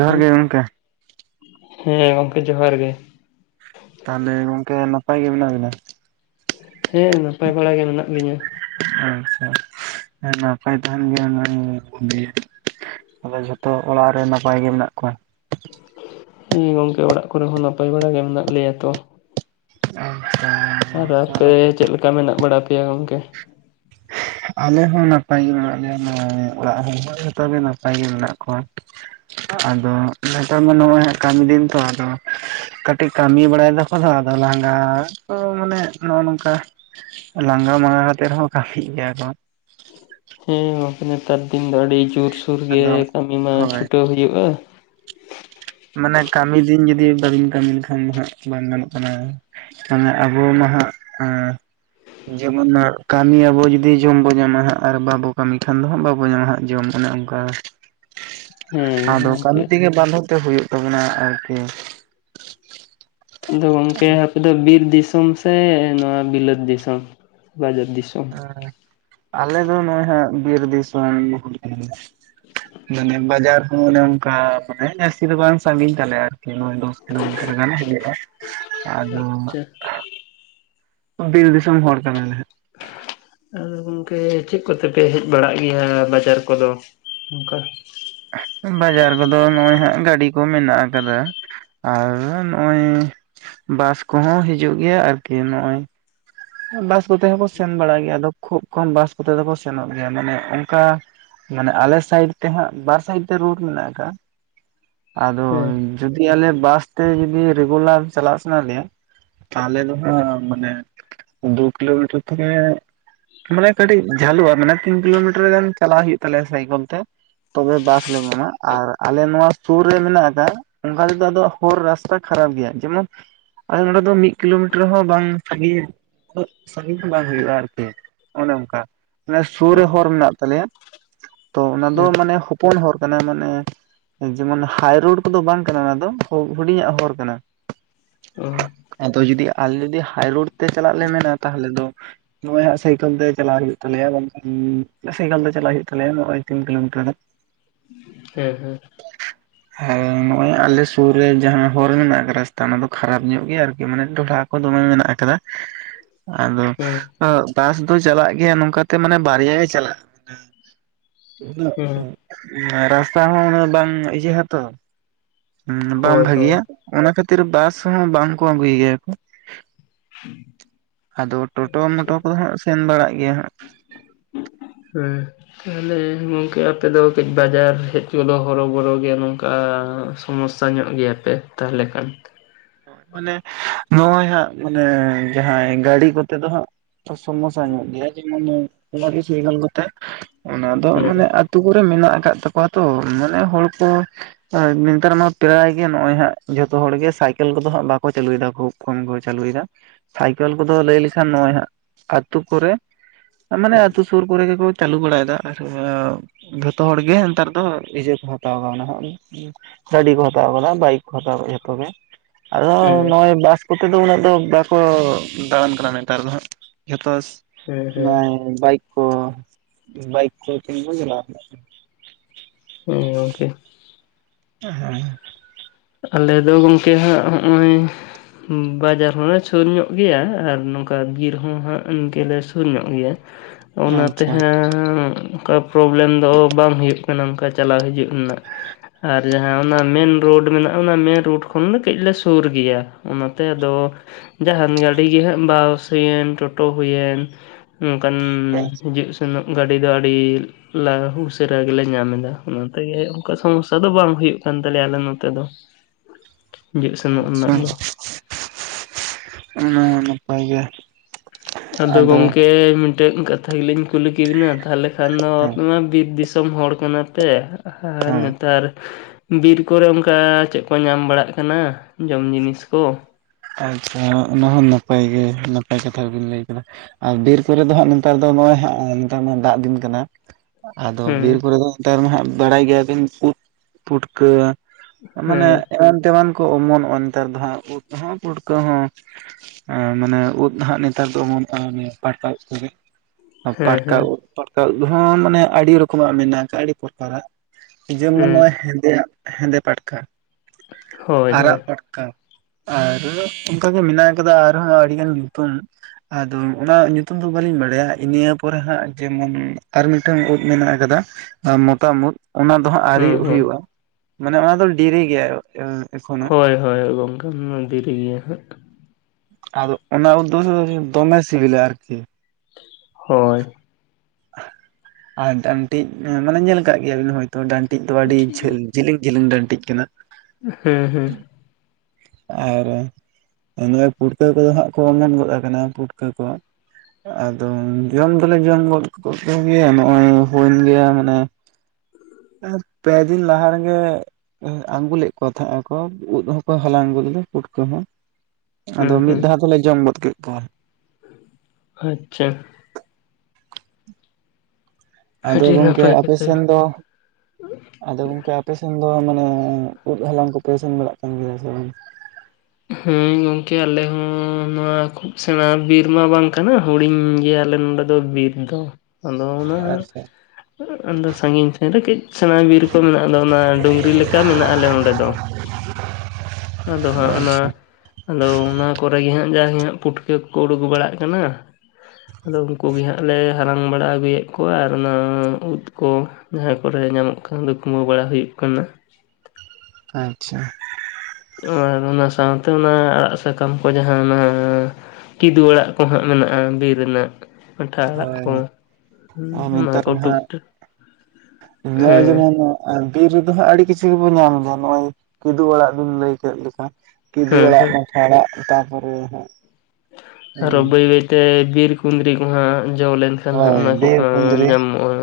ᱡᱚᱦᱟᱨ ᱜᱮ ᱜᱚᱢᱠᱮ᱾ ᱦᱮᱸ ᱜᱚᱢᱠᱮ ᱡᱚᱦᱟᱨ ᱜᱮ᱾ ᱛᱟᱦᱚᱞᱮ ᱜᱚᱝᱠᱮ ᱱᱟᱯᱟᱭ ᱜᱮ ᱢᱮᱱᱟᱜ ᱵᱤᱱᱟ? ᱦᱮᱸ ᱱᱟᱯᱟᱭ ᱵᱟᱲᱟ ᱜᱮ ᱢᱮᱱᱟᱜ ᱞᱤᱧᱟ᱾ ᱟᱪᱪᱷᱟ ᱱᱟᱯᱟᱭ ᱛᱟᱦᱮᱱ ᱜᱮ ᱚᱱᱟᱜᱮ ᱵᱮᱥ᱾ ᱟᱫᱚ ᱡᱷᱚᱛᱚ ᱚᱲᱟᱜ ᱨᱮ ᱱᱟᱯᱟᱭ ᱜᱮ ᱢᱮᱱᱟᱜ ᱠᱚᱣᱟ? ᱦᱮᱸ ᱜᱚᱢᱠᱮ ᱚᱲᱟᱜ ᱠᱚᱨᱮ ᱦᱚᱸ ᱱᱟᱯᱟᱭ ᱵᱟᱲᱟ ᱜᱮ ᱢᱮᱱᱟᱜ ᱞᱮᱭᱟ ᱛᱚ᱾ ᱟᱪᱪᱷᱟ ᱾ ᱟᱨ ᱟᱯᱮ ᱪᱮᱫ ᱞᱮᱠᱟ ᱢᱮᱱᱟᱜ ᱵᱟᱲᱟ ᱯᱮᱭᱟ ᱜᱚᱢᱠᱮ? ᱟᱞᱮ ᱦᱚᱸ ᱱᱟᱯᱟᱭ ᱜᱮ ᱢᱮᱱᱟᱜ ᱞᱮᱭᱟ ᱱᱚᱜ-ᱚᱭ ᱚᱲᱟᱜ ᱦᱚᱲ [inaudible] ᱡᱚᱛᱚ ᱜᱮᱱᱟᱯᱟᱭ ᱜᱮ ᱢᱮᱱᱟᱜ ᱠᱚᱣᱟ᱾ ᱟᱫᱚ ᱱᱮᱛᱟᱨ ᱢᱟ ᱱᱚᱜᱼᱚᱭ ᱦᱟᱸᱜ ᱠᱟᱹᱢᱤ ᱫᱤᱱ ᱛᱚ ᱟᱫᱚ ᱠᱟᱹᱴᱤᱡ ᱠᱟᱹᱢᱤ ᱵᱟᱲᱟᱭ ᱫᱟ ᱠᱚ ᱫᱚ ᱟᱫᱚ ᱞᱟᱸᱜᱟ ᱛᱚ ᱢᱟᱱᱮ ᱱᱚᱜᱼᱚ ᱱᱚᱝᱠᱟ, ᱞᱟᱸᱜᱟ ᱢᱟᱸᱜᱟ ᱠᱟᱛᱮ ᱨᱮᱦᱚᱸ ᱠᱟᱹᱢᱤᱜ ᱜᱮᱭᱟ ᱠᱚ᱾ ᱦᱮᱸ ᱜᱚᱝᱠᱮ ᱱᱮᱛᱟᱨ ᱫᱤᱱ ᱫᱚ ᱟᱹᱰᱤ ᱡᱳᱨ ᱥᱳᱨ ᱜᱮ ᱟᱫᱚ ᱠᱟᱹᱢᱤ ᱢᱟ ᱦᱳᱭ ᱪᱷᱩᱴᱟᱹᱣ ᱦᱩᱭᱩᱜᱼᱟ᱾ ᱢᱟᱱᱮ ᱠᱟᱢᱤ ᱫᱤᱱ ᱡᱩᱫᱤ ᱵᱟᱹᱵᱤᱱ ᱠᱟᱹᱢᱤ ᱞᱮᱠᱷᱟᱱ ᱦᱟᱸᱜ ᱵᱟᱝ ᱜᱟᱱᱚᱜ ᱠᱟᱱᱟ᱾ ᱢᱟᱱᱮ ᱟᱵᱚ ᱢᱟ ᱦᱟᱸᱜ ᱡᱮᱢᱚᱱ ᱠᱟᱹᱢᱤᱭᱟᱵᱚ ᱡᱩᱫᱤ ᱡᱚᱢ ᱵᱚᱱ ᱧᱟᱢᱟ ᱦᱟᱸᱜ ᱟᱨ ᱵᱟᱵᱚ ᱠᱟᱹᱢᱤ ᱠᱷᱟᱱ ᱫᱚ ᱦᱟᱸᱜ ᱵᱟᱵᱚ ᱧᱟᱢᱟ ᱦᱟᱸᱜ ᱡᱚᱢ ᱚᱱᱮ ᱚᱝ ᱠᱟ, ᱦᱮᱸ ᱟᱫᱚ ᱠᱟᱹᱢᱤ ᱜᱚᱝᱠᱮ ᱛᱮᱜᱮ ᱵᱟᱱᱫᱷᱚᱠ ᱛᱮ ᱦᱩᱭᱩᱜ ᱛᱟᱵᱚᱱᱟ ᱟᱨᱠᱤ᱾ ᱟᱫᱚ ᱜᱚᱝᱠᱮ ᱟᱯᱮ ᱫᱚ ᱵᱤᱨ ᱫᱤᱥᱚᱢ ᱥᱮ ᱱᱚᱣᱟ ᱵᱤᱞᱟᱹᱛ ᱫᱤᱥᱚᱢ, ᱵᱟᱡᱟᱨ ᱫᱤᱥᱚᱢ? ᱟᱞᱮ ᱫᱚ ᱱᱚᱜᱼᱚᱭ ᱦᱟᱸᱜ ᱵᱤᱨ ᱫᱤᱥᱚᱢ᱾ [inaudible] ᱢᱟᱱᱮ ᱵᱟᱡᱟᱨ ᱦᱚᱸ ᱚᱱᱮ ᱚᱱᱠᱟ ᱢᱟᱱᱮ ᱡᱟᱹᱥᱛᱤ ᱫᱚ ᱵᱟᱝ ᱥᱟᱺᱜᱤᱧ ᱛᱟᱞᱮᱭᱟ ᱟᱨᱠᱤ ᱱᱚᱭ ᱫᱚᱥ ᱠᱤᱞᱳ ᱢᱤᱴᱟᱨ ᱜᱟᱱ ᱦᱩᱭᱩᱜᱼᱟ ᱟᱫᱚ ᱟᱪᱪᱷᱟ ᱵᱤᱨ ᱫᱤᱥᱚᱢ ᱦᱚᱲ ᱠᱟᱱᱟᱞᱮ ᱦᱟᱸᱜ᱾ ᱟᱫᱚ ᱜᱚᱝᱠᱮ ᱪᱮᱫ ᱠᱚᱛᱮᱯᱮ ᱦᱮᱡ ᱵᱟᱲᱟᱜ ᱜᱮᱭᱟ ᱵᱟᱡᱟᱨ ᱠᱚᱫᱚ ᱚᱝᱠᱟ? ᱵᱟᱡᱟᱨ ᱠᱚᱫᱚ ᱱᱚᱜᱼᱚᱭ ᱦᱟᱸᱜ ᱜᱟᱹᱰᱤ ᱠᱚ ᱢᱮᱱᱟᱜ ᱟᱠᱟᱫᱟ᱾ ᱟᱨ ᱱᱚᱜ-ᱚᱭ ᱵᱟᱥ ᱠᱚᱦᱚᱸ ᱦᱤᱡᱩᱜ ᱜᱮᱭᱟ ᱟᱨᱠᱤ ᱱᱚᱜ-ᱚᱭ᱾ ᱵᱟᱥ ᱠᱚᱛᱮ ᱦᱚᱸ ᱠᱚ ᱥᱮᱱ ᱵᱟᱲᱟᱜ ᱜᱮᱭᱟ ᱟᱫᱚ ᱠᱷᱩᱵ ᱠᱚᱢ ᱵᱟᱥ ᱠᱚᱛᱮ ᱫᱚᱠᱚ ᱥᱮᱱᱚᱜ ᱜᱮᱭᱟ ᱢᱟᱱᱮ ᱚᱝᱠᱟ ᱢᱟᱱᱮ ᱟᱞᱮ ᱥᱟᱭᱤᱰ ᱛᱮᱦᱟᱸᱜ ᱵᱟᱨ ᱥᱟᱭᱤᱰ ᱛᱮ ᱨᱳᱰ ᱢᱮᱱᱟᱜ ᱟᱠᱟᱜ-ᱟ, ᱟᱫᱚ ᱦᱮᱸ ᱡᱩᱫᱤ ᱟᱞᱮ ᱵᱟᱥ ᱛᱮ ᱡᱩᱫᱤ ᱨᱮᱜᱩᱞᱟᱨ ᱪᱟᱞᱟᱜ ᱥᱟᱱᱟ ᱞᱮᱭᱟ, ᱛᱟᱦᱚᱞᱮ ᱫᱚ ᱦᱟᱸᱜ ᱢᱟᱱᱮ ᱫᱩ ᱠᱤᱞᱳᱢᱤᱴᱟᱨ ᱛᱷᱮᱠᱮ ᱢᱟᱱᱮ ᱠᱟᱹᱴᱤᱡ ᱡᱷᱟᱹᱞᱩᱜᱼᱟ ᱢᱟᱱᱮ ᱛᱤᱱ ᱠᱤᱞᱳᱢᱤᱴᱟᱨ ᱜᱟᱱ ᱪᱟᱞᱟᱜ ᱦᱩᱭᱩᱜ ᱛᱟᱞᱮᱭᱟ ᱥᱟᱭᱠᱚᱞ ᱛᱮ᱾ ᱛᱚᱵᱮ ᱵᱟᱥ ᱞᱮ ᱧᱟᱢᱟ ᱟᱨ ᱟᱞᱮ ᱱᱚᱣᱟ ᱥᱩᱨ ᱨᱮ ᱢᱮᱱᱟᱜ ᱟᱠᱟᱜ ᱚᱝᱠᱟ ᱛᱮᱫᱚ ᱟᱫᱚ ᱦᱚᱨ ᱨᱟᱥᱛᱟ ᱠᱷᱟᱨᱟᱯ ᱜᱮᱭᱟ ᱡᱮᱢᱚᱱ ᱟᱞᱮ ᱱᱚᱸᱰᱮ ᱫᱚ ᱢᱤᱫ ᱠᱤᱞᱳᱢᱤᱴᱟᱨ ᱦᱚᱸ ᱵᱟᱝ ᱥᱟᱺᱜᱤᱧ, ᱩᱱᱟᱹᱜ ᱥᱟᱜᱤᱧ ᱦᱚᱸ ᱵᱟᱝ ᱦᱩᱭᱩᱜᱼᱟ ᱟᱨᱠᱤ᱾ ᱚᱱᱮ ᱚᱝᱠᱟ, ᱢᱟᱱᱮ ᱥᱩᱨ ᱨᱮ ᱦᱚᱨ ᱢᱮᱱᱟᱜ ᱛᱟᱞᱮᱭᱟ ᱛᱚ ᱚᱱᱟ ᱫᱚ ᱦᱮᱸ ᱢᱟᱱᱮ ᱦᱚ ᱯᱚᱱ ᱦᱚᱨ ᱠᱟᱱᱟ ᱢᱟᱱᱮ ᱡᱮᱢᱚᱱ ᱦᱟᱭᱨᱳᱰ ᱠᱚᱫᱚ ᱵᱟᱝ ᱠᱟᱱᱟ ᱚᱱᱟ ᱫᱚ, ᱦᱩ ᱦᱩᱰᱤᱧᱟᱜ ᱦᱚᱨ ᱠᱟᱱᱟ᱾ ᱦᱮᱸ ᱚ ᱟᱫᱚ ᱡᱩᱫᱤ ᱟᱞᱮ ᱡᱩᱫᱤ ᱦᱟᱭ ᱨᱳᱰ ᱛᱮ ᱪᱟᱞᱟᱜ ᱞᱮ ᱢᱮᱱᱟ ᱛᱟᱦᱚᱞᱮ ᱫᱚ, ᱱᱚᱜᱼᱚᱭ ᱦᱟᱸᱜ ᱥᱟᱭᱠᱮᱞ ᱛᱮ ᱪᱟᱞᱟᱜ ᱦᱩᱭᱩᱜ ᱛᱟᱞᱮᱭᱟ ᱵᱟᱝᱠᱷᱟᱱ ᱥᱟᱭᱠᱮᱞ ᱛᱮ ᱪᱟᱞᱟᱜ ᱦᱩᱭᱩᱜ ᱛᱟᱞᱮᱭᱟ ᱱᱚᱜ-ᱚᱭ ᱛᱤᱱ ᱠᱤᱞᱳᱢᱤᱴᱟᱨ ᱜᱟᱱ᱾ [inaudible] ᱦᱮᱸ ᱦᱮᱸ᱾ [inaudible] ᱦᱮᱸ ᱱᱚᱜ-ᱚᱭ ᱟᱞᱮ ᱥᱩᱨ ᱨᱮ ᱡᱟᱦᱟᱸ ᱦᱚᱨ ᱢᱮᱱᱟᱜ ᱟᱠᱟᱜ ᱨᱟᱥᱛᱟ ᱚᱱᱟ ᱫᱚ ᱠᱷᱟᱨᱟᱯ ᱧᱚᱜ ᱜᱮᱭᱟ ᱟᱨᱠᱤ ᱢᱟᱱᱮ ᱰᱚᱵᱷᱟᱜ ᱠᱚ ᱫᱚᱢᱮ ᱢᱮᱱᱟᱜ ᱟᱠᱟᱫᱟ᱾ ᱟᱫᱚ, ᱦᱮᱸ ᱵᱟᱥ ᱫᱚ ᱪᱟᱞᱟᱜ ᱜᱮᱭᱟ ᱱᱚᱝᱠᱟᱛᱮ ᱢᱟᱱᱮ ᱵᱟᱨᱭᱟ ᱜᱮ ᱪᱟᱞᱟᱜᱼᱟ᱾ [inaudible] ᱦᱮᱸ [inaudible] ᱨᱟᱥᱛᱟ ᱦᱚᱸ ᱩᱱᱟᱹᱜ ᱵᱟᱝ ᱤᱭᱟᱹ ᱦᱟᱛᱚ, ᱦᱩᱸ ᱵᱟᱝ ᱦᱳᱭ ᱦᱳᱭ ᱵᱷᱟᱹᱜᱤᱭᱟ, ᱚᱱᱟ ᱠᱷᱟᱹᱛᱤᱨ ᱵᱟᱥ ᱦᱚᱸ ᱵᱟᱝ ᱠᱚ ᱟᱹᱜᱩᱭ ᱜᱮᱭᱟ ᱠᱚ᱾ ᱟᱫᱚ ᱴᱳᱴᱳ ᱢᱚᱴᱳ ᱠᱚᱫᱚ ᱦᱟᱸᱜ ᱥᱮᱱ ᱵᱟᱲᱟᱜ ᱜᱮᱭᱟ ᱦᱟᱸᱜ᱾ ᱦᱮᱸ᱾ ᱛᱟᱦᱚᱞᱮ ᱜᱚᱝᱠᱮ ᱟᱯᱮ ᱫᱚ ᱠᱟᱹᱡ ᱵᱟᱡᱟᱨ ᱦᱮᱡ ᱠᱚᱫᱚ ᱦᱚᱨᱚ ᱵᱚᱨᱚ ᱜᱮ ᱱᱚᱝᱠᱟ ᱥᱚᱢᱚᱥᱟ ᱧᱚᱜ ᱜᱮᱭᱟ‌ᱯᱮ᱾ ᱛᱟᱦᱚᱞᱮ ᱠᱷᱟᱱ ᱢᱟᱱᱮ ᱱᱚᱜᱼᱚᱭ ᱦᱟᱸᱜ ᱢᱟᱱᱮ ᱡᱟᱦᱟᱸᱭ ᱜᱟᱹᱰᱤ ᱠᱚᱛᱮ ᱫᱚ ᱦᱟᱸᱜ ᱥᱚᱢᱚᱥᱟ ᱧᱚᱜ ᱜᱮᱭᱟ ᱡᱮᱢᱚᱱ ᱚᱱᱟ ᱠᱤᱪᱷᱩ ᱠᱟᱛᱮ ᱚᱱᱟ ᱫᱚ ᱦᱮᱸ ᱢᱟᱱᱮ ᱟᱛᱳ ᱠᱚᱨᱮ ᱢᱮᱱᱟᱜ ᱟᱠᱟᱫ ᱛᱟᱠᱚᱣᱟ ᱛᱚ ᱢᱟᱱᱮ ᱦᱚᱲ ᱠᱚ ᱱᱮᱛᱟᱨ ᱢᱟ ᱯᱨᱟᱭ ᱜᱮ ᱱᱚᱜᱼᱚᱭ ᱦᱟᱸᱜ ᱡᱷᱚᱛᱚ ᱦᱚᱲᱜᱮ ᱥᱟᱭᱠᱮᱞ ᱠᱷᱮᱞ ᱠᱚᱫᱚ ᱦᱟᱸᱜ ᱵᱟᱠᱚ ᱪᱟᱹᱞᱩᱭᱮᱫᱟ ᱠᱷᱩᱵ ᱠᱚᱢ ᱜᱮ ᱪᱟᱹᱞᱩᱭᱮᱫᱟ ᱥᱟᱭᱠᱮᱞ ᱠᱚᱫᱚ ᱞᱟᱹᱭ ᱞᱮᱠᱷᱟᱱ ᱱᱚᱜᱼᱚᱭ ᱟᱛᱳ ᱠᱚᱨᱮ ᱢᱟᱱᱮ ᱟᱛᱳ ᱥᱩᱨ ᱠᱚᱨᱮ ᱜᱮᱠᱚ ᱪᱟᱹᱞᱩ ᱵᱟᱲᱟᱭᱮᱫᱟ ᱟᱨ ᱡᱷᱚᱛᱚ ᱦᱚᱲᱜᱮ ᱱᱮᱛᱟᱨ ᱫᱚ ᱤᱭᱟᱹ ᱠᱚ ᱦᱟᱛᱟᱣ ᱠᱟᱣᱱᱟ ᱜᱟᱹᱰᱤ ᱠᱚ ᱦᱟᱛᱟᱣ ᱠᱟᱫᱟ ᱵᱟᱭᱤᱠ ᱠᱚ ᱦᱟᱛᱟᱣ ᱠᱟᱫᱟ ᱡᱷᱚᱛᱚ ᱜᱮ ᱟᱫᱚ ᱦᱮᱸ ᱱᱚᱜᱼᱚᱭ ᱵᱟᱥ ᱠᱚᱛᱮ ᱫᱚ ᱩᱱᱟᱹᱜ ᱫᱚ ᱵᱟᱠᱚ ᱫᱟᱬᱟᱱ ᱠᱟᱱᱟ ᱱᱮᱛᱟᱨ ᱫᱚ ᱦᱟᱸᱜ ᱡᱷᱚᱛᱚ ᱦᱮᱸ ᱦᱮᱸ ᱱᱚᱭᱟ ᱵᱟᱭᱤᱠ ᱠᱚ ᱵᱟᱭᱤᱠ ᱠᱚ ᱵᱚᱱ ᱪᱟᱞᱟᱣ ᱦᱮᱸ ᱜᱚᱝᱠᱮ ᱦᱮᱸ ᱟᱞᱮ ᱫᱚ ᱜᱚᱝᱠᱮ ᱦᱟᱸᱜ ᱱᱚᱜᱼᱚᱭ ᱵᱟᱡᱟᱨ ᱦᱚᱸᱞᱮ ᱥᱩᱨ ᱧᱚᱜ ᱜᱮᱭᱟ ᱟᱨ ᱱᱚᱝᱠᱟ ᱵᱤᱨ ᱦᱚᱸ ᱦᱟᱸᱜ ᱤᱱᱠᱟ ᱥᱩᱨ ᱧᱚᱜ ᱜᱮᱭᱟ [unintelligible] ᱚᱱᱟ ᱛᱮ ᱦᱚᱸ ᱚᱱᱠᱟ ᱯᱨᱚᱵᱞᱮᱢ ᱫᱚ ᱵᱟᱝ ᱦᱩᱭᱩᱜ ᱠᱟᱱᱟ ᱚᱱᱠᱟ ᱪᱟᱞᱟᱣ ᱦᱤᱡᱩᱜ ᱨᱮᱱᱟᱜ ᱟᱨ ᱡᱟᱦᱟᱸ ᱚᱱᱟ ᱢᱮᱱ ᱨᱳᱰ ᱢᱮᱱᱟᱜᱼᱟ᱾ ᱚᱱᱟ ᱢᱮᱱ ᱨᱳᱰ ᱠᱷᱚᱱ ᱫᱚ ᱠᱟᱹᱡ ᱞᱮ ᱥᱩᱨ ᱜᱮᱭᱟ ᱚᱱᱟᱛᱮ ᱟᱫᱚ ᱡᱟᱦᱟᱱ ᱜᱟᱹᱰᱤ ᱜᱮ ᱦᱟᱸᱜ ᱵᱟᱥ ᱦᱩᱭᱮᱱ ᱴᱳᱴᱳ ᱦᱩᱭᱮᱱ ᱚᱱᱠᱟᱱ ᱦᱤᱡᱩᱜ ᱥᱮᱱᱚᱜ ᱜᱟᱹᱰᱤ ᱫᱚ ᱟᱹᱰᱤ ᱩᱥᱟᱹᱨᱟ ᱜᱮᱞᱮ ᱧᱟᱢ ᱮᱫᱟ ᱚᱱᱟᱛᱮᱜᱮ ᱚᱱᱠᱟ ᱥᱚᱢᱚᱥᱟ ᱫᱚ ᱵᱟᱝ ᱦᱩᱭᱩᱜ ᱠᱟᱱ ᱛᱟᱞᱮᱭᱟ ᱟᱞᱮ ᱱᱚᱛᱮ ᱫᱚ ᱦᱮᱸ [inaudible] ᱟᱪᱪᱷᱟ ᱚᱱᱟ ᱦᱚᱸ ᱱᱟᱯᱟᱭ ᱜᱮᱭᱟ ᱟᱫᱚ ᱜᱚᱝᱠᱮ ᱢᱤᱫᱴᱟᱝ ᱠᱟᱛᱷᱟ ᱜᱮᱞᱤᱧ ᱠᱩᱞᱤ ᱠᱮᱵᱤᱱᱟ ᱛᱟᱦᱚᱞᱮ ᱠᱷᱟᱱ ᱫᱚ ᱦᱮᱸ ᱟᱯᱮ ᱢᱟ ᱵᱤᱨ ᱫᱤᱥᱚᱢ ᱫᱤᱥᱚᱢ ᱦᱚᱲ ᱠᱟᱱᱟᱯᱮ ᱟᱨ ᱦᱮᱸ ᱱᱮᱛᱟᱨ ᱵᱤᱨ ᱠᱚᱨᱮ ᱚᱱᱠᱟ ᱪᱮᱫ ᱠᱚ ᱧᱟᱢ ᱵᱟᱲᱟᱜ ᱠᱟᱱᱟ ᱡᱚᱢ ᱡᱤᱱᱤᱥ ᱠᱚ ᱟᱪᱪᱷᱟ ᱚᱱᱟ ᱦᱚᱸ ᱱᱟᱯᱟᱭ ᱜᱮ ᱱᱟᱯᱟᱭ ᱠᱟᱛᱷᱟᱵᱤᱱ ᱞᱟᱹᱭ ᱠᱮᱫᱟ ᱟᱨ ᱵᱤᱨ ᱠᱚᱨᱮ ᱫᱚ ᱦᱟᱸᱜ ᱱᱮᱛᱟᱨ ᱫᱚ ᱱᱚᱜᱼᱚᱭ ᱱᱮᱛᱟᱨ ᱢᱟ ᱫᱟᱜ ᱫᱤᱱ ᱠᱟᱱᱟ᱾ ᱟᱫᱚ ᱦᱮᱸ ᱵᱤᱨ ᱠᱚᱨᱮ ᱫᱚ ᱱᱮᱛᱟᱨ ᱢᱟ ᱦᱟᱜ ᱵᱟᱲᱟᱭ ᱜᱮᱭᱟᱵᱤᱱ ᱩᱫᱽ ᱯᱩᱴᱠᱟᱹ ᱢᱟᱱᱮ ᱦᱮᱸ ᱮᱢᱟᱱ ᱛᱮᱢᱟᱱ ᱠᱚ ᱚᱢᱚᱱᱚᱜᱼᱟ ᱱᱮᱛᱟᱨ ᱫᱚ ᱦᱟᱸᱜ ᱩᱫᱽ ᱦᱚᱸ ᱯᱩᱴᱠᱟᱹ ᱦᱚᱸ ᱮ ᱢᱟᱱᱮ ᱩᱫᱽ ᱦᱟᱸᱜ ᱱᱮᱛᱟᱨ ᱫᱚ ᱚᱢᱚᱱᱚᱜᱼᱟ ᱯᱟᱴᱠᱟ ᱩᱫᱽ ᱠᱚᱨᱮ ᱦᱮᱸ ᱯᱟᱴᱠᱟ ᱦᱮᱸ ᱩᱫᱽ ᱯᱟᱴᱠᱟ ᱩᱫᱽ ᱦᱚᱸ ᱢᱟᱱᱮ ᱟᱹᱰᱤ ᱨᱚᱠᱚᱢᱟᱜ ᱢᱮᱱᱟᱜ ᱟᱠᱟᱫᱟ ᱟᱹᱰᱤ ᱯᱨᱚᱠᱟᱨᱟᱜ ᱡᱮᱢᱚᱱ ᱦᱮᱸ ᱱᱚᱜᱚᱭ ᱦᱮᱸᱫᱮ ᱭᱟᱜ ᱦᱮᱸᱫᱮ ᱯᱟᱴᱠᱟ ᱦᱳᱭ ᱦᱳᱭ ᱟᱨᱟᱜ ᱯᱟᱴᱠᱟ ᱟᱨ ᱚᱱᱠᱟᱜᱮ ᱢᱮᱱᱟᱜ ᱟᱠᱟᱫᱟ ᱟᱨᱦᱚᱸ ᱟᱹᱰᱤᱜᱟᱱ ᱧᱩᱛᱩᱢ ᱟᱫᱚ ᱚᱱᱟ ᱧᱩᱛᱩᱢ ᱫᱚ ᱵᱟᱹᱞᱤᱧ ᱵᱟᱲᱟᱭᱟ ᱤᱱᱟᱹ ᱯᱚᱨᱮ ᱦᱟᱸᱜ ᱡᱮᱢᱚᱱ ᱟᱨ ᱢᱤᱫᱴᱟᱝ ᱩᱫᱽ ᱢᱮᱱᱟᱜ ᱟᱠᱟᱫᱟ᱾ ᱟᱨ ᱢᱚᱛᱟᱢ ᱩᱫᱽ ᱚᱱᱟ ᱫᱚ ᱦᱟᱸᱜ ᱟᱹᱭᱨᱤ ᱦᱮᱸ ᱦᱮᱸ ᱦᱩᱭᱩᱜᱼᱟ ᱢᱟᱱᱮ ᱚᱱᱟ ᱫᱚ ᱰᱮᱨᱤ ᱜᱮᱭᱟ ᱮᱠᱷᱚᱱᱳ ᱦᱳᱭ ᱦᱳᱭ ᱜᱚᱝᱠᱮ ᱰᱮᱨᱤ ᱜᱮᱭᱟ ᱦᱟᱸᱜ ᱟᱫᱚ ᱚᱱᱟ ᱩᱫᱽ ᱫᱚᱥᱮ ᱫᱚ ᱫᱚᱢᱮ ᱥᱤᱵᱤᱞᱟ ᱟᱨᱠᱤ ᱦᱳᱭ ᱟᱨ ᱰᱟᱹᱱᱴᱤᱜ ᱢᱟᱱᱮ ᱧᱮᱞ ᱠᱟᱜ ᱜᱮᱭᱟᱵᱤᱱ ᱦᱳᱭᱛᱳ ᱰᱟᱹᱱᱴᱤᱡ ᱫᱚ ᱟᱹᱰᱤ ᱡᱷᱟᱹᱞ ᱜᱮ ᱡᱤᱞᱮᱝ ᱡᱮᱞᱤᱝ ᱰᱟᱱᱴᱤᱡ ᱠᱟᱱᱟ᱾ ᱦᱮᱸ ᱦᱮᱸ ᱟᱨ ᱸᱤᱭᱟᱹ ᱯᱩᱴᱠᱟᱹ ᱠᱚᱫᱚ ᱦᱟᱸᱜ ᱠᱚ ᱚᱢᱚᱱ ᱜᱚᱫ ᱟᱠᱟᱱᱟ ᱯᱩᱴᱠᱟᱹ ᱠᱚ ᱟᱫᱚ ᱡᱚᱢ ᱫᱚᱞᱮ ᱡᱚᱢ ᱜᱚᱫ ᱠᱚ ᱜᱮᱭᱟ ᱱᱚᱜᱼᱚᱭ ᱦᱩᱭᱮᱱ ᱜᱤᱭᱟ ᱦᱟᱱᱮ ᱟᱨ ᱯᱨᱟᱭ ᱫᱤᱱ ᱞᱟᱦᱟ ᱨᱮᱜᱮ ᱮᱸᱦ ᱟᱝᱜᱩᱞᱮᱫ ᱠᱚᱣᱟ ᱛᱟᱦᱮᱸ-ᱟ ᱠᱚ, ᱩᱫ ᱦᱚᱸᱠᱚ ᱦᱟᱞᱟᱝ ᱟᱝᱜᱩ ᱞᱮᱫᱟ ᱯᱩᱴᱠᱟᱹ ᱦᱚᱸ᱾ ᱦᱮᱸ ᱟᱫᱚ ᱢᱤᱫ ᱦᱮᱸ ᱫᱷᱟᱣ ᱛᱮᱞᱮ ᱡᱚᱢ ᱜᱚᱫ ᱠᱮᱫ ᱠᱚᱣᱟ ᱾ ᱟᱪᱪᱷᱟ᱾ ᱟᱫᱚ ᱟᱹᱰᱤ ᱜᱚᱝᱠᱮ ᱱᱟᱯᱟᱭ ᱟᱯᱮ ᱠᱟᱛᱷᱟ ᱥᱮᱱ ᱫᱚ ᱟᱫᱚ ᱜᱚᱝᱠᱮ ᱟᱯᱮ ᱥᱮᱱ ᱫᱚ ᱢᱟᱱᱮ ᱩᱫᱽ ᱦᱟᱞᱟᱝ ᱠᱚᱯᱮ ᱥᱮᱱ ᱵᱟᱲᱟᱜ ᱠᱟᱱ ᱜᱮᱭᱟ ᱥᱮ ᱵᱟᱝ? ᱦᱮᱸ ᱜᱚᱝᱠᱮ ᱟᱞᱮ ᱦᱚᱸ ᱱᱚᱣᱟ ᱠᱷᱩᱵ ᱥᱮᱬᱟᱸ ᱵᱤᱨᱢᱟ ᱵᱟᱝ ᱠᱟᱱᱟ ᱦᱩᱰᱤᱧ ᱜᱮᱭᱟᱞᱮ ᱱᱚᱰᱮ ᱫᱚ ᱵᱤᱨ ᱫᱚ ᱟᱫᱚ ᱚᱱᱟ ᱟᱪᱪᱷᱟ ᱟᱫᱚ ᱥᱟᱺᱜᱤᱧ ᱥᱮᱫᱨᱮ ᱠᱟᱹᱡ ᱥᱮᱬᱟ ᱵᱤᱨ ᱠᱚ ᱢᱮᱱᱟᱜ-ᱟ᱾ ᱟᱫᱚ ᱚᱱᱟ ᱰᱩᱝᱨᱤ ᱞᱮᱠᱟ ᱢᱮᱱᱟᱜᱼᱟ ᱟᱞᱮ ᱱᱚᱸᱰᱮ ᱫᱚ᱾ ᱟᱫᱚ ᱦᱟᱸᱜ ᱚᱱᱟ ᱟᱪᱪᱷᱟ ᱟᱫᱚ ᱚᱱᱟ ᱠᱚᱨᱮ ᱜᱮ ᱦᱟᱸᱜ ᱡᱮ ᱜᱮ ᱦᱟᱸᱜ ᱯᱩᱴᱠᱟᱹ ᱠᱚᱠᱚ ᱩᱰᱩᱠ ᱵᱟᱲᱟᱜ ᱠᱟᱱᱟ᱾ ᱟᱫᱚ ᱩᱱᱠᱩ ᱜᱮ ᱦᱟᱸᱜ ᱞᱮ ᱦᱟᱞᱟᱝ ᱵᱟᱲᱟ ᱟᱹᱜᱩᱭᱮᱫ ᱠᱚᱣᱟ ᱟᱨ ᱚᱱᱟ ᱩᱫ ᱠᱚ᱾ ᱡᱟᱦᱟᱸᱭ ᱠᱚᱨᱮ ᱧᱟᱢᱚᱜ ᱠᱷᱟᱱ ᱫᱚ ᱩᱛᱢᱟᱹ ᱵᱟᱲᱟ ᱦᱩᱭᱩᱜ ᱠᱟᱱᱟ᱾ ᱟᱪᱪᱷᱟ᱾ ᱟᱨ ᱚᱱᱟ ᱥᱟᱶᱛᱮ ᱚᱱᱟ ᱟᱲᱟᱜ ᱥᱟᱠᱟᱢ ᱠᱚ ᱡᱟᱦᱟᱸ ᱚᱱᱟ ᱠᱤᱫᱩᱵ ᱟᱲᱟᱜ ᱠᱚ ᱦᱟᱸᱜ ᱢᱮᱱᱟᱜᱼᱟ ᱵᱤᱨ ᱨᱮᱱᱟᱜ᱾ ᱢᱟᱴᱷᱟ ᱟᱲᱟᱜ ᱠᱚ ᱦᱳᱭ ᱟᱨ ᱮᱢᱟ ᱠᱚ ᱴᱩᱠ-ᱴᱟᱠ᱾ ᱱᱚ-ᱚᱭ ᱡᱮᱢᱚᱱ ᱟᱨ ᱵᱤᱨ ᱨᱮᱫᱚ ᱦᱟᱸᱜ ᱟᱹᱰᱤ ᱠᱤᱪᱷᱩ ᱜᱮᱵᱚᱱ ᱧᱟᱢ ᱮᱫᱟ ᱱᱚᱜ-ᱚᱭ ᱠᱤᱫᱩᱵ ᱚᱲᱟᱜ ᱵᱤᱱ ᱞᱟᱹᱭ ᱠᱮᱫ ᱞᱮᱠᱟ᱾ ᱠᱤᱫᱩᱵ ᱦᱮᱸ ᱟᱲᱟᱜ, ᱦᱮᱸ ᱢᱟᱴᱷᱟ ᱟᱲᱟᱜ ᱛᱟᱨᱯᱚᱨᱮ ᱦᱟᱸᱜ ᱟᱨᱚ ᱵᱟᱹᱭ ᱵᱟᱹᱭᱛᱮ ᱵᱤᱨ ᱠᱩᱸᱫᱽᱨᱤ ᱠᱚ ᱦᱟᱸᱜ ᱡᱚ ᱞᱮᱱ ᱮᱱᱠᱷᱟᱱ ᱦᱟᱸᱜ ᱦᱳᱭ ᱚᱱᱟ ᱵᱤᱨ ᱠᱚᱦᱟᱸ ᱠᱩᱸᱫᱽᱨᱤ ᱧᱟᱢᱚᱜᱼᱟ,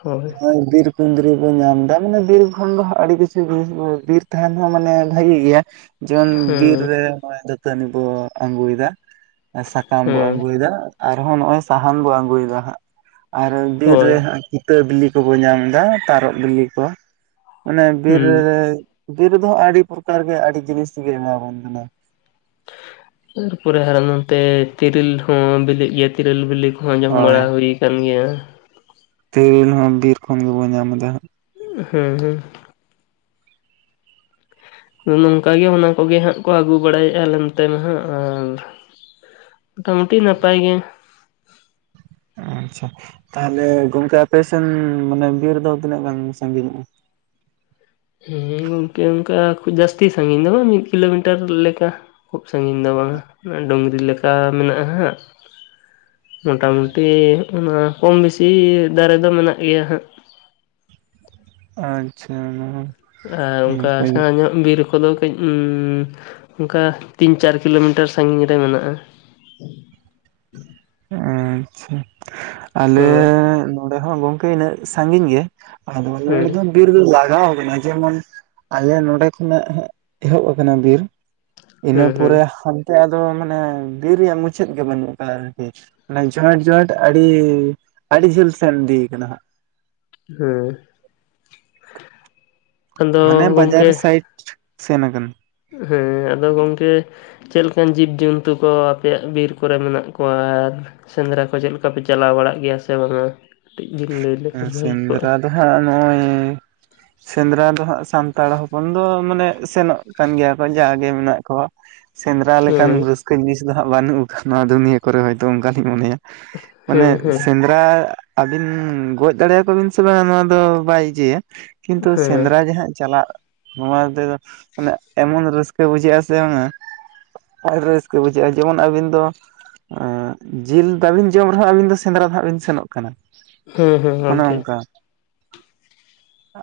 ᱦᱳᱭ᱾ ᱵᱤᱨ ᱠᱩᱸᱫᱽᱨᱤ ᱵᱚᱱ ᱧᱟᱢ ᱮᱫᱟ ᱢᱟᱱᱮ ᱵᱤᱨ ᱠᱷᱚᱱ ᱫᱚ ᱦᱟᱸᱜ ᱟᱹᱰᱤ ᱠᱤᱪᱷᱩ ᱡᱤᱱᱤᱥ ᱠᱚ ᱵᱤᱨ ᱛᱟᱦᱮᱱ ᱦᱚᱸ ᱢᱟᱱᱮ ᱵᱷᱟᱜᱮ ᱜᱮᱭᱟ ᱡᱮᱢᱚᱱ ᱵᱤᱨ ᱦᱮᱸ ᱨᱮ ᱱᱚᱜ-ᱚᱭ ᱫᱟᱹᱛᱟᱹᱱᱤ ᱵᱚ ᱟᱸᱜᱩᱭᱮᱫᱟ᱾ ᱮ ᱥᱟᱠᱟᱢ ᱵᱚ ᱦᱮᱸ ᱟᱸᱜᱩᱭᱮᱫᱟ, ᱟᱨᱦᱚᱸ ᱱᱚᱜᱼᱚᱭ ᱥᱟᱦᱟᱱ ᱵᱚ ᱟᱸᱜᱩᱭᱮᱫᱟ ᱦᱟᱸᱜ᱾ ᱟᱨ ᱵᱤᱨ ᱦᱳᱭ ᱨᱮ ᱦᱟᱸᱜ ᱠᱤᱛᱟᱹ ᱵᱤᱞᱤ ᱠᱚᱵᱚᱱ ᱧᱟᱢ ᱮᱫᱟ, ᱛᱟᱨᱚᱵ ᱵᱤᱞᱤ ᱠᱚ᱾ ᱢᱟᱱᱮ ᱵᱤ ᱦᱩᱸ ᱨᱮ, ᱵᱤᱨ ᱨᱮ ᱫᱚ ᱦᱟ ᱟᱹᱰᱤ ᱯᱨᱚᱠᱟᱨ ᱜᱮ, ᱟᱹᱰᱤ ᱡᱤᱱᱤᱥ ᱜᱮ ᱮᱢᱟᱵᱚᱱ ᱠᱟᱱᱟ᱾ ᱛᱟᱨᱯᱚᱨᱮ ᱦᱟᱨᱚ ᱱᱚᱱᱛᱮ ᱛᱤᱨᱤᱞ ᱦᱚᱸ ᱵᱤᱞᱤᱜ ᱜᱮᱭᱟ᱾ ᱛᱮᱨᱤᱞ ᱵᱤᱞᱤ ᱠᱚᱦᱚᱸ ᱡᱚᱢ ᱦᱳᱭ ᱵᱟᱲᱟ ᱦᱩᱭ ᱠᱟᱱ ᱜᱮᱭᱟ᱾ ᱛᱤᱨᱤᱞ ᱦᱚᱸ ᱵᱤᱨ ᱠᱷᱚᱱ ᱜᱮᱵᱚᱱ ᱧᱟᱢ ᱮᱫᱟ ᱦᱟᱸᱜ᱾ ᱦᱩᱸ ᱦᱩᱸ᱾ ᱟᱫᱚ ᱱᱚᱝᱠᱟ ᱜᱮ ᱚᱱᱟ ᱠᱚᱜᱮ ᱦᱟᱸᱜ ᱠᱚ ᱟᱹᱜᱩ ᱵᱟᱲᱟᱭᱮᱫᱼᱟ ᱟᱞᱮ ᱱᱚᱛᱮ ᱱᱟᱦᱟᱸᱜ ᱟᱨ ᱢᱚᱴᱟᱢᱩᱴᱤ ᱱᱟᱯᱟᱭ ᱜᱮ᱾ ᱟᱪᱪᱷᱟ ᱛᱟᱦᱚᱞᱮ ᱜᱚᱝᱠᱮ ᱟᱯᱮᱥᱮᱱ ᱢᱟᱱᱮ ᱵᱤᱨ ᱨᱮᱫᱚ ᱛᱤᱱᱟᱹᱜ ᱜᱟᱱ ᱥᱟᱺᱜᱤᱧᱚᱜᱼᱟ? ᱦᱮᱸ ᱜᱚᱢᱠᱮ ᱚᱱᱠᱟᱩ ᱡᱟᱹᱥᱛᱤ ᱥᱟᱺᱜᱤᱧ ᱫᱚ ᱵᱟᱝ, ᱢᱤᱫ ᱠᱤᱞᱳᱢᱤᱴᱟᱨ ᱞᱮᱠᱟ᱾ ᱠᱷᱩᱵ ᱥᱟᱺᱜᱤᱧ ᱫᱚ ᱵᱟᱝᱟ ᱰᱩᱝᱨᱤ ᱞᱮᱠᱟ ᱢᱮᱱᱟᱜᱼᱟ ᱦᱟᱸᱜ᱾ ᱢᱚᱴᱟᱢᱩᱴᱤ ᱚᱱᱟ ᱠᱚᱢ ᱵᱮᱥᱤ ᱫᱟᱨᱮ ᱫᱚ ᱢᱮᱱᱟᱜ ᱜᱮᱭᱟ ᱦᱟᱸᱜ᱾ ᱟᱪᱪᱷᱟ ᱚᱱᱟ ᱦᱚᱸ ᱟᱨ ᱚᱱᱠᱟ ᱥᱮᱬᱟᱸ ᱧᱚᱜ ᱵᱤᱨ ᱠᱚᱫᱚ ᱠᱟᱹᱡ ᱚᱱᱠᱟ ᱛᱤᱱ ᱪᱟᱨ ᱠᱤᱞᱳᱢᱤᱴᱟᱨ ᱥᱟᱺᱜᱤᱧ ᱨᱮ ᱢᱮᱱᱟᱜ-ᱟ᱾ ᱟᱪᱪᱷᱟ ᱟᱞᱮ ᱦᱮᱸ ᱱᱚᱰᱮ ᱦᱚᱸ ᱜᱚᱝᱠᱮ ᱤᱱᱟᱹᱜ ᱥᱟᱺᱜᱤᱧ ᱜᱮ᱾ ᱟᱫᱚ ᱦᱮᱸ [unintelligible] ᱵᱤᱨ ᱫᱚ ᱞᱟᱜᱟᱣ ᱟᱠᱟᱱᱟ ᱡᱮᱢᱚᱱ ᱟᱞᱮ ᱱᱚᱰᱮ ᱠᱷᱚᱱᱟᱜ ᱮᱦᱚᱵ ᱟᱠᱟᱱᱟ ᱵᱤᱨ᱾ ᱤᱱᱟᱹ ᱦᱩᱸ ᱦᱩᱸ ᱯᱚᱨᱮ ᱦᱟᱱᱛᱮ ᱟᱫᱚ ᱢᱟᱱᱮ ᱵᱤᱨ ᱨᱮᱭᱟᱜ ᱢᱩᱪᱟᱹᱫ ᱜᱮ ᱵᱟᱹᱱᱩᱜ ᱟᱠᱟᱫᱟ᱾ [inaudible] ᱡᱚᱸᱦᱟᱴ ᱡᱚᱸᱦᱟᱴ ᱟᱹᱰᱤ ᱟᱹᱰᱤ ᱡᱷᱟᱹᱞ ᱥᱮᱱ ᱤᱫᱤᱭ ᱠᱟᱱᱟ ᱦᱟᱸᱜ ᱾ ᱦᱩᱸ ᱦᱩᱸ ᱟᱫᱚ ᱢᱟᱱᱮ ᱜᱚᱝᱠᱮ ᱵᱟᱡᱟᱨ ᱥᱟᱭᱤᱴ ᱥᱮᱱ ᱟᱠᱟᱱ ᱾ ᱦᱮᱸ ᱟᱫᱚ ᱜᱚᱝᱠᱮ ᱪᱮᱜ ᱞᱮᱠᱟᱱ ᱡᱤᱵᱽᱡᱚᱱᱛᱩ ᱠᱚ ᱟᱯᱮᱭᱟᱜ ᱵᱤᱨ ᱠᱚᱨᱮ ᱢᱮᱱᱟᱜ ᱠᱚᱣᱟ ᱟᱨ, ᱥᱮᱸᱫᱽᱨᱟ ᱠᱚ ᱪᱮᱜ ᱞᱮᱠᱟ ᱯᱮ ᱪᱟᱞᱟᱣ ᱵᱟᱲᱟᱜ ᱜᱮᱭᱟ ᱥᱮ ᱵᱟᱝᱼᱟ? ᱥᱮᱸᱫᱽᱨᱟ ᱫᱚᱦᱟᱸᱜ ᱱᱚᱜᱼᱚᱭ ᱥᱮᱸᱫᱽᱨᱟ ᱫᱚ ᱦᱟᱸᱜ ᱥᱟᱱᱛᱟᱲ ᱦᱚᱯᱚᱱ ᱫᱚ ᱢᱟᱱᱮ ᱥᱮᱱᱚᱜ ᱠᱟᱱ ᱜᱮᱭᱟ ᱠᱚ ᱡᱟᱜᱮ ᱢᱮᱱᱟᱜ ᱠᱚᱣᱟ᱾ ᱥᱮᱸᱫᱽᱨᱟ ᱞᱮᱠᱟᱱ ᱦᱮᱸ ᱨᱟᱹᱥᱠᱟᱹ ᱡᱤᱱᱤᱥ ᱫᱚ ᱦᱟᱸᱜ ᱵᱟᱹᱱᱩᱜ ᱵᱟᱱᱩᱠ ᱱᱚᱣᱟ ᱫᱩᱱᱤᱭᱟᱹ ᱠᱚᱨᱮ ᱦᱚᱭᱛᱚ ᱚᱱᱠᱟᱞᱤᱧ ᱢᱚᱱᱮᱭᱟ ᱾ [inaudible] ᱢᱟᱱᱮ ᱦᱮᱸ ᱦᱮᱸ ᱥᱮᱸᱫᱽᱨᱟ, ᱵᱤᱱ ᱜᱚᱡ ᱫᱟᱲᱮᱭᱟᱠᱚ ᱵᱤᱱ ᱥᱮ ᱵᱟᱝ ᱱᱚᱣᱟ ᱫᱚ ᱵᱟᱭ ᱤᱡᱟᱹᱭᱟ ᱠᱤᱱᱛᱩ ᱦᱮᱸ ᱥᱮᱸᱫᱽᱨᱟ ᱡᱟᱦᱟᱸᱜ ᱪᱟᱞᱟᱜ ᱾ ᱱᱚᱣᱟ ᱛᱮᱫᱚ ᱢᱟᱱᱮ ᱮᱢᱚᱱ ᱨᱟᱹᱥᱠᱟᱹ ᱵᱩᱡᱷᱟᱹᱜ ᱟ ᱥᱮ ᱵᱟᱝᱼᱟ᱾ ᱟᱨ ᱨᱟᱹᱥᱠᱟᱹ ᱵᱩᱡᱷᱟᱹᱜᱼᱟ ᱡᱮᱢᱚᱱ ᱟᱹᱵᱤᱱ ᱫᱚ? ᱟᱸᱜ ᱡᱤᱞ ᱵᱟᱵᱤᱱ ᱡᱚᱢ ᱨᱮᱦᱚᱸ ᱟᱹᱵᱤᱱ ᱫᱚ ᱥᱮᱸᱫᱽᱨᱟ ᱫᱚᱦᱟᱸᱜ ᱵᱤᱱ ᱥᱮᱱᱚᱜ ᱠᱟᱱᱟ᱾ ᱦᱮᱸ ᱦᱮᱸ ᱚᱱᱮ ᱜᱚᱝᱠᱮ ᱚᱱᱠᱟ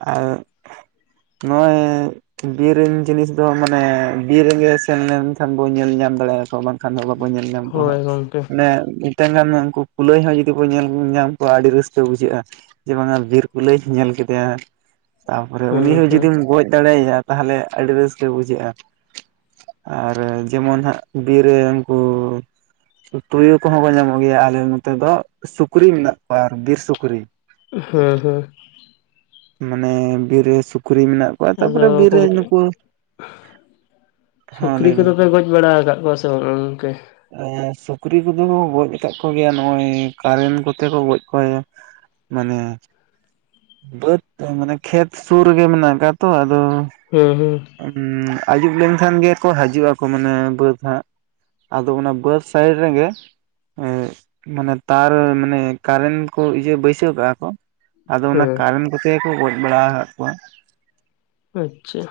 [unintelligible] ᱱᱚᱼᱚᱭ ᱵᱤᱨ ᱨᱮᱱ ᱡᱤᱱᱤᱥ ᱫᱚ ᱢᱟᱱᱮ ᱵᱤᱨ ᱨᱮᱜᱮ ᱥᱮᱱ ᱞᱮᱱᱠᱷᱟᱱ ᱵᱚᱱ ᱧᱮᱞ ᱧᱟᱢ ᱫᱟᱲᱮᱭᱟᱜᱼᱟᱠᱚ ᱵᱟᱝ? ᱠᱷᱟᱱ ᱫᱚ ᱵᱟᱵᱚᱱ ᱧᱮᱞ ᱧᱟᱢ ᱠᱚᱣᱟ ᱦᱳᱭ ᱦᱟᱸᱜ ᱜᱚᱝᱠᱮ ᱢᱟᱱᱮ ᱢᱤᱼᱴᱟᱝ ᱜᱟᱱ ᱩᱱᱠᱩ ᱠᱩᱞᱟᱹᱭ ᱦᱚᱸ ᱡᱩᱫᱤ ᱵᱚᱱ ᱧᱮᱞ ᱧᱟᱢ ᱾ ᱠᱚᱣᱟ ᱟᱹᱰᱤ ᱨᱟᱹᱥᱠᱟᱹ ᱵᱩᱡᱷᱟᱹᱜᱼᱟ, ᱡᱮ ᱵᱟᱝᱼᱟ ᱵᱤᱨ ᱠᱩᱞᱟᱹᱭ ᱧᱮᱞ ᱠᱮᱫᱮᱭᱟ ᱾ ᱛᱟᱯᱚᱨᱮ ᱦᱮᱸ ᱩᱱᱤ ᱦᱚᱸ ᱦᱮᱸ ᱡᱩᱫᱤᱢ ᱜᱚᱡ ᱫᱟᱲᱮᱭᱟ ᱛᱟᱦᱟᱞᱮ ᱟᱹᱰᱤ ᱨᱟᱹᱥᱠᱟᱹ ᱵᱩᱡᱷᱟᱹᱜᱼᱟ᱾ ᱟᱨ ᱡᱮᱢᱚᱱ ᱦᱟᱸᱜ ᱵᱤ ᱨᱮᱢ ᱠᱩ ᱛᱳᱭᱳ ᱠᱚᱦᱚᱸ ᱠᱚ ᱧᱟᱢᱚᱜ ᱜᱮᱭᱟ ᱟᱞᱮ ᱱᱚᱛᱮ ᱫᱚ ᱥᱩᱠᱨᱤ ᱢᱮᱱᱟᱜ ᱠᱚᱣᱟ ᱟᱨ ᱵᱤᱨ ᱥᱩᱠᱨᱤ ᱾ ᱦᱮᱸ ᱦᱮᱸ ᱾ ᱢᱟᱱᱮ ᱵᱤᱨ ᱨᱮ ᱥᱩᱠᱨᱤ ᱢᱮᱱᱟᱜ? ᱠᱚᱣᱟ ᱟᱫᱚ ᱛᱟᱯᱚᱨᱮ ᱵᱤᱨ ᱨᱮ ᱜᱚᱢᱠᱮᱜ [inaudible] ᱱᱩᱠᱩ ᱦᱚᱸ ᱥᱩᱠᱞᱤ ᱞᱟᱹᱭ ᱵᱤᱱ ᱠᱚᱫᱚ ᱯᱮ ᱜᱚᱡ ᱵᱟᱲᱟ ᱠᱟᱜ ᱠᱚᱣᱟ ᱥᱮ ᱵᱟᱝᱼᱟ ᱚᱝᱠᱮ? ᱮᱸ ᱥᱩᱠᱨᱤ ᱠᱚᱫᱚ ᱠᱚ ᱜᱚᱡ ᱠᱟᱜ ᱠᱚᱜᱮᱭᱟ ᱱᱚᱜᱼᱚᱭ ᱠᱟᱨᱮᱱ ᱠᱚᱛᱮ ᱠᱚ ᱜᱚᱡ ᱠᱚᱭᱟ᱾ ᱢᱟᱱᱮ ᱵᱟᱹᱫᱽ ᱾ ᱛᱟᱹᱭ ᱢᱟᱱᱮ ᱠᱷᱮᱛ ᱥᱩᱨ ᱨᱮᱜᱮ ᱢᱮᱱᱟᱜ ᱠᱟᱜ ᱛᱚ ᱟᱫᱚ ᱦᱩᱸ ᱦᱩᱸ ᱾ ᱩᱸ ᱟᱹᱭᱩᱵ ᱞᱮᱱᱠᱷᱟᱱ ᱜᱮᱠᱚ ᱦᱟᱡᱩᱜᱼᱟᱠᱚ, ᱢᱟᱱᱮ ᱵᱟᱹᱫᱽ ᱦᱟᱸᱜ ᱾ ᱟᱫᱚ ᱚᱱᱟ ᱵᱟᱹᱫᱽ ᱥᱟᱭᱤᱰ ᱨᱮᱜᱮ ᱮᱸ ᱢᱟᱱᱮ ᱛᱟᱨ ᱢᱟᱱᱮ ᱠᱟᱨᱮᱱ ᱠᱚ ᱤᱭᱟᱹ ᱵᱟᱹᱭᱥᱟᱹᱣ ᱠᱟᱜᱼᱟ ᱠᱚ᱾ ᱟᱫᱚ ᱚᱱᱟ ᱦᱮᱸ ᱠᱟᱨᱮᱱ ᱠᱚᱛᱮ ᱜᱮᱠᱚ ᱜᱚᱡ ᱵᱟᱲᱟ ᱠᱟᱜ ᱠᱚᱣᱟ᱾ ᱟᱪᱪᱷᱟ,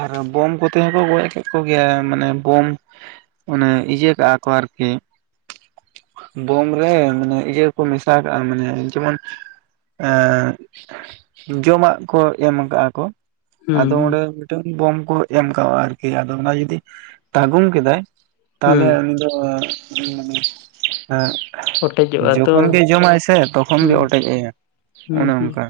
ᱟᱨ ᱵᱚᱢ ᱠᱚᱛᱮ ᱦᱚᱸᱠᱚ ᱜᱚᱡ ᱠᱮᱜ ᱠᱚᱜᱮᱭᱟ ᱢᱟᱱᱮ ᱵᱚᱢ ᱾ ᱚᱱᱮ ᱤᱭᱟᱹ ᱠᱟᱜᱼᱟ ᱠᱚ ᱟᱨᱠᱤ ᱾ ᱵᱳᱢ ᱨᱮ ᱢᱟᱱᱮ ᱤᱭᱟᱹᱠᱚ ᱢᱮᱥᱟ ᱠᱟᱜᱼᱟ ᱢᱟᱱᱮ ᱡᱮᱢᱚᱱ ᱮᱸᱜ ᱡᱚᱢᱟᱜ ᱠᱚ ᱮᱢ ᱠᱟᱜᱼᱟ ᱠᱚ ᱦᱩᱸ ᱟᱫᱚ ᱦᱩᱸ ᱚᱸᱰᱮ ᱴᱟᱝ ᱵᱚᱢ ᱠᱚ ᱮᱢ ᱠᱟᱜᱼᱟ ᱟᱨᱠᱤ ᱟᱫᱚ ᱚᱱᱟ ᱡᱩᱫᱤ ᱛᱟᱹᱜᱩᱢ ᱠᱮᱫᱟᱭ ᱾ ᱦᱩᱸ ᱛᱟᱦᱞᱮ ᱩᱱᱤ ᱫᱚ ᱮᱸ ᱢᱟᱱᱮ ᱮᱸ [inaudible] ᱚᱴᱮᱡᱚᱜᱼᱟ ᱛᱚ ᱡᱚᱠᱷᱚᱱ ᱜᱮ ᱡᱚᱢᱟᱭ ᱥᱮ ᱛᱚᱠᱷᱚᱱ ᱜᱮ ᱦᱩᱸ ᱚᱴᱮᱡᱟᱭᱟ ᱦᱩᱸ ᱚᱱᱮ ᱦᱩᱸ ᱚᱱᱠᱟ᱾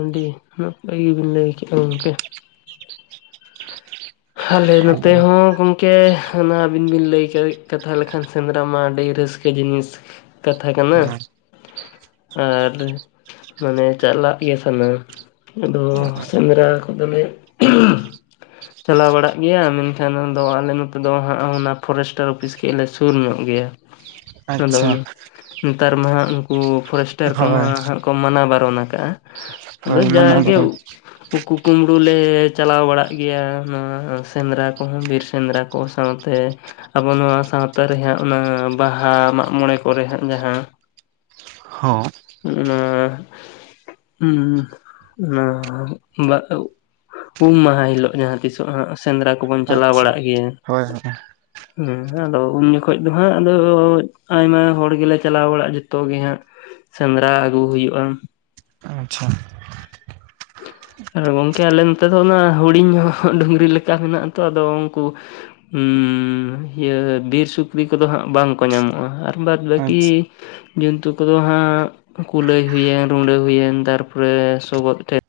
ᱟᱹᱰᱤ ᱱᱟᱯᱟᱭ ᱜᱮᱵᱤᱱ ᱞᱮᱭ ᱠᱮᱜᱼᱟ ᱜᱚᱝᱠᱮ ᱾ ᱦᱟᱞᱮ ᱱᱚᱛᱮ ᱟᱫᱚ ᱦᱚᱸ ᱜᱚᱝ ᱠᱮ ᱚᱱᱟ ᱟᱹᱵᱤᱱ ᱵᱤᱱ ᱞᱟᱹᱭ ᱠᱟᱹᱭ ᱠᱟᱛᱷᱟ ᱞᱮᱠᱷᱟᱱ ᱥᱮᱸᱫᱽᱨᱟ ᱢᱟ ᱟᱹᱰᱤ ᱨᱟᱹᱥᱠᱟᱹ ᱡᱤᱱᱤᱥ ᱾ ᱠᱟᱛᱷᱟ ᱠᱟᱱᱟ ᱦᱮᱸ ᱾ ᱟᱨ ᱢᱟᱱᱮ ᱪᱟᱜᱞᱟᱜ ᱜᱮ ᱥᱟᱱᱟ ᱟᱫᱚ ᱥᱮᱸᱫᱽᱨᱟ ᱠᱚᱫᱚ ᱞᱮ ᱪᱟᱞᱟᱣ ᱵᱟᱲᱟᱜ ᱜᱮᱭᱟ ᱢᱮᱱᱠᱷᱟᱱ ᱟᱫᱚ ᱟᱞᱮ ᱱᱚᱛᱮ ᱫᱚ ᱦᱟᱸᱜ ᱚᱱᱟ ᱯᱷᱚᱨᱮᱥᱴᱟᱨ ᱚᱯᱷᱤᱥ ᱠᱷᱮᱡ ᱞᱮ ᱥᱩᱨ ᱧᱚᱜ ᱜᱮᱭᱟ᱾ ᱟᱫᱚ ᱟᱪᱪᱷᱟ ᱚᱱᱟ ᱱᱮᱛᱟᱨ ᱢᱟ ᱦᱟᱸᱜ ᱩᱱᱠᱩ ᱯᱷᱚᱨᱮᱥᱴᱟᱨ ᱠᱚᱢᱟ ᱦᱳᱭ ᱦᱟᱸᱜ ᱠᱚ ᱢᱟᱱᱟ ᱵᱟᱨᱚᱱ ᱟᱠᱟᱜᱼᱟ, ᱟᱫᱚ ᱦᱳᱭ ᱢᱟᱱᱟ ᱡᱟᱜᱮ ᱵᱟᱨᱚᱱ ᱩᱠᱩ ᱠᱩᱢᱵᱽᱲᱩ ᱞᱮ ᱪᱟᱞᱟᱣ ᱵᱟᱲᱟᱜ ᱜᱮᱭᱟ᱾ ᱱᱚᱣᱟ ᱥᱮᱸᱫᱽᱨᱟ ᱠᱚᱦᱚᱸ ᱵᱤᱨ ᱥᱮᱸᱫᱽᱨᱟ ᱠᱚ ᱥᱟᱶᱛᱮ ᱟᱵᱚ ᱱᱚᱣᱟ ᱥᱟᱶᱛᱟ ᱨᱮ ᱦᱟᱸᱜ ᱚᱱᱟ ᱵᱟᱦᱟ ᱢᱟᱜ ᱢᱚᱬᱮ ᱠᱚᱨᱮ ᱦᱟᱸᱜ ᱡᱟᱦᱟᱸ ᱦᱚᱸ᱾ ᱱᱚᱜᱼᱱᱚᱣᱟ ᱩᱸ ᱚᱱᱟ [unintelligible] ᱩᱢ ᱢᱟᱦᱟ ᱦᱤᱞᱚᱜ ᱡᱟᱦᱟᱸ ᱛᱤᱥᱚᱜ ᱦᱟᱸᱜ ᱥᱮᱸᱫᱽᱨᱟ ᱠᱚᱵᱚᱱ ᱪᱟᱞᱟᱣ ᱟᱪᱪᱷᱟ ᱵᱟᱲᱟᱜ ᱜᱮᱭᱟ᱾ ᱦᱳᱭ ᱦᱳᱭ ᱦᱮᱸ ᱟᱫᱚ ᱩᱱ ᱡᱚᱠᱷᱚᱡ ᱫᱚ ᱦᱟᱸᱜ ᱟᱫᱚ ᱟᱭᱢᱟ ᱦᱚᱲ ᱜᱮᱞᱮ ᱪᱟᱞᱟᱣ ᱵᱟᱲᱟᱜᱼᱟ ᱡᱚᱛᱚ ᱜᱮ ᱦᱟᱸᱜ᱾ ᱥᱮᱸᱫᱽᱨᱟ ᱟᱹᱜᱩ ᱦᱩᱭᱩᱜᱼᱟ᱾ ᱟᱪᱪᱷᱟ᱾ ᱟᱨ ᱜᱚᱝᱠᱮ ᱟᱞᱮ ᱱᱚᱛᱮ ᱫᱚ ᱚᱱᱟ ᱦᱩᱰᱤᱧ ᱦᱚᱸ ᱰᱩᱝᱨᱤ ᱞᱮᱠᱟ ᱢᱮᱱᱟᱜ ᱟᱛᱚ ᱟᱫᱚ ᱩᱱᱠᱩ ᱤᱭᱟᱹ ᱵᱤᱨ ᱥᱩᱠᱨᱤ ᱠᱚᱫᱚ ᱦᱟᱸᱜ ᱵᱟᱝᱠᱚ ᱧᱟᱢᱚᱜᱼᱟ, ᱟᱨ ᱵᱟᱫ ᱟᱪᱪᱷᱟ ᱵᱟᱹᱠᱤ ᱡᱚᱱᱛᱩ ᱠᱚᱫᱚ ᱦᱟᱸᱜ ᱠᱩᱞᱟᱹᱭ ᱦᱩᱭᱮᱱ, ᱨᱩᱸᱰᱟᱹ ᱦᱩᱭᱮᱱ, ᱛᱟᱨᱯᱚᱨᱮ ᱥᱚᱜᱚᱫ ᱴᱮᱱ,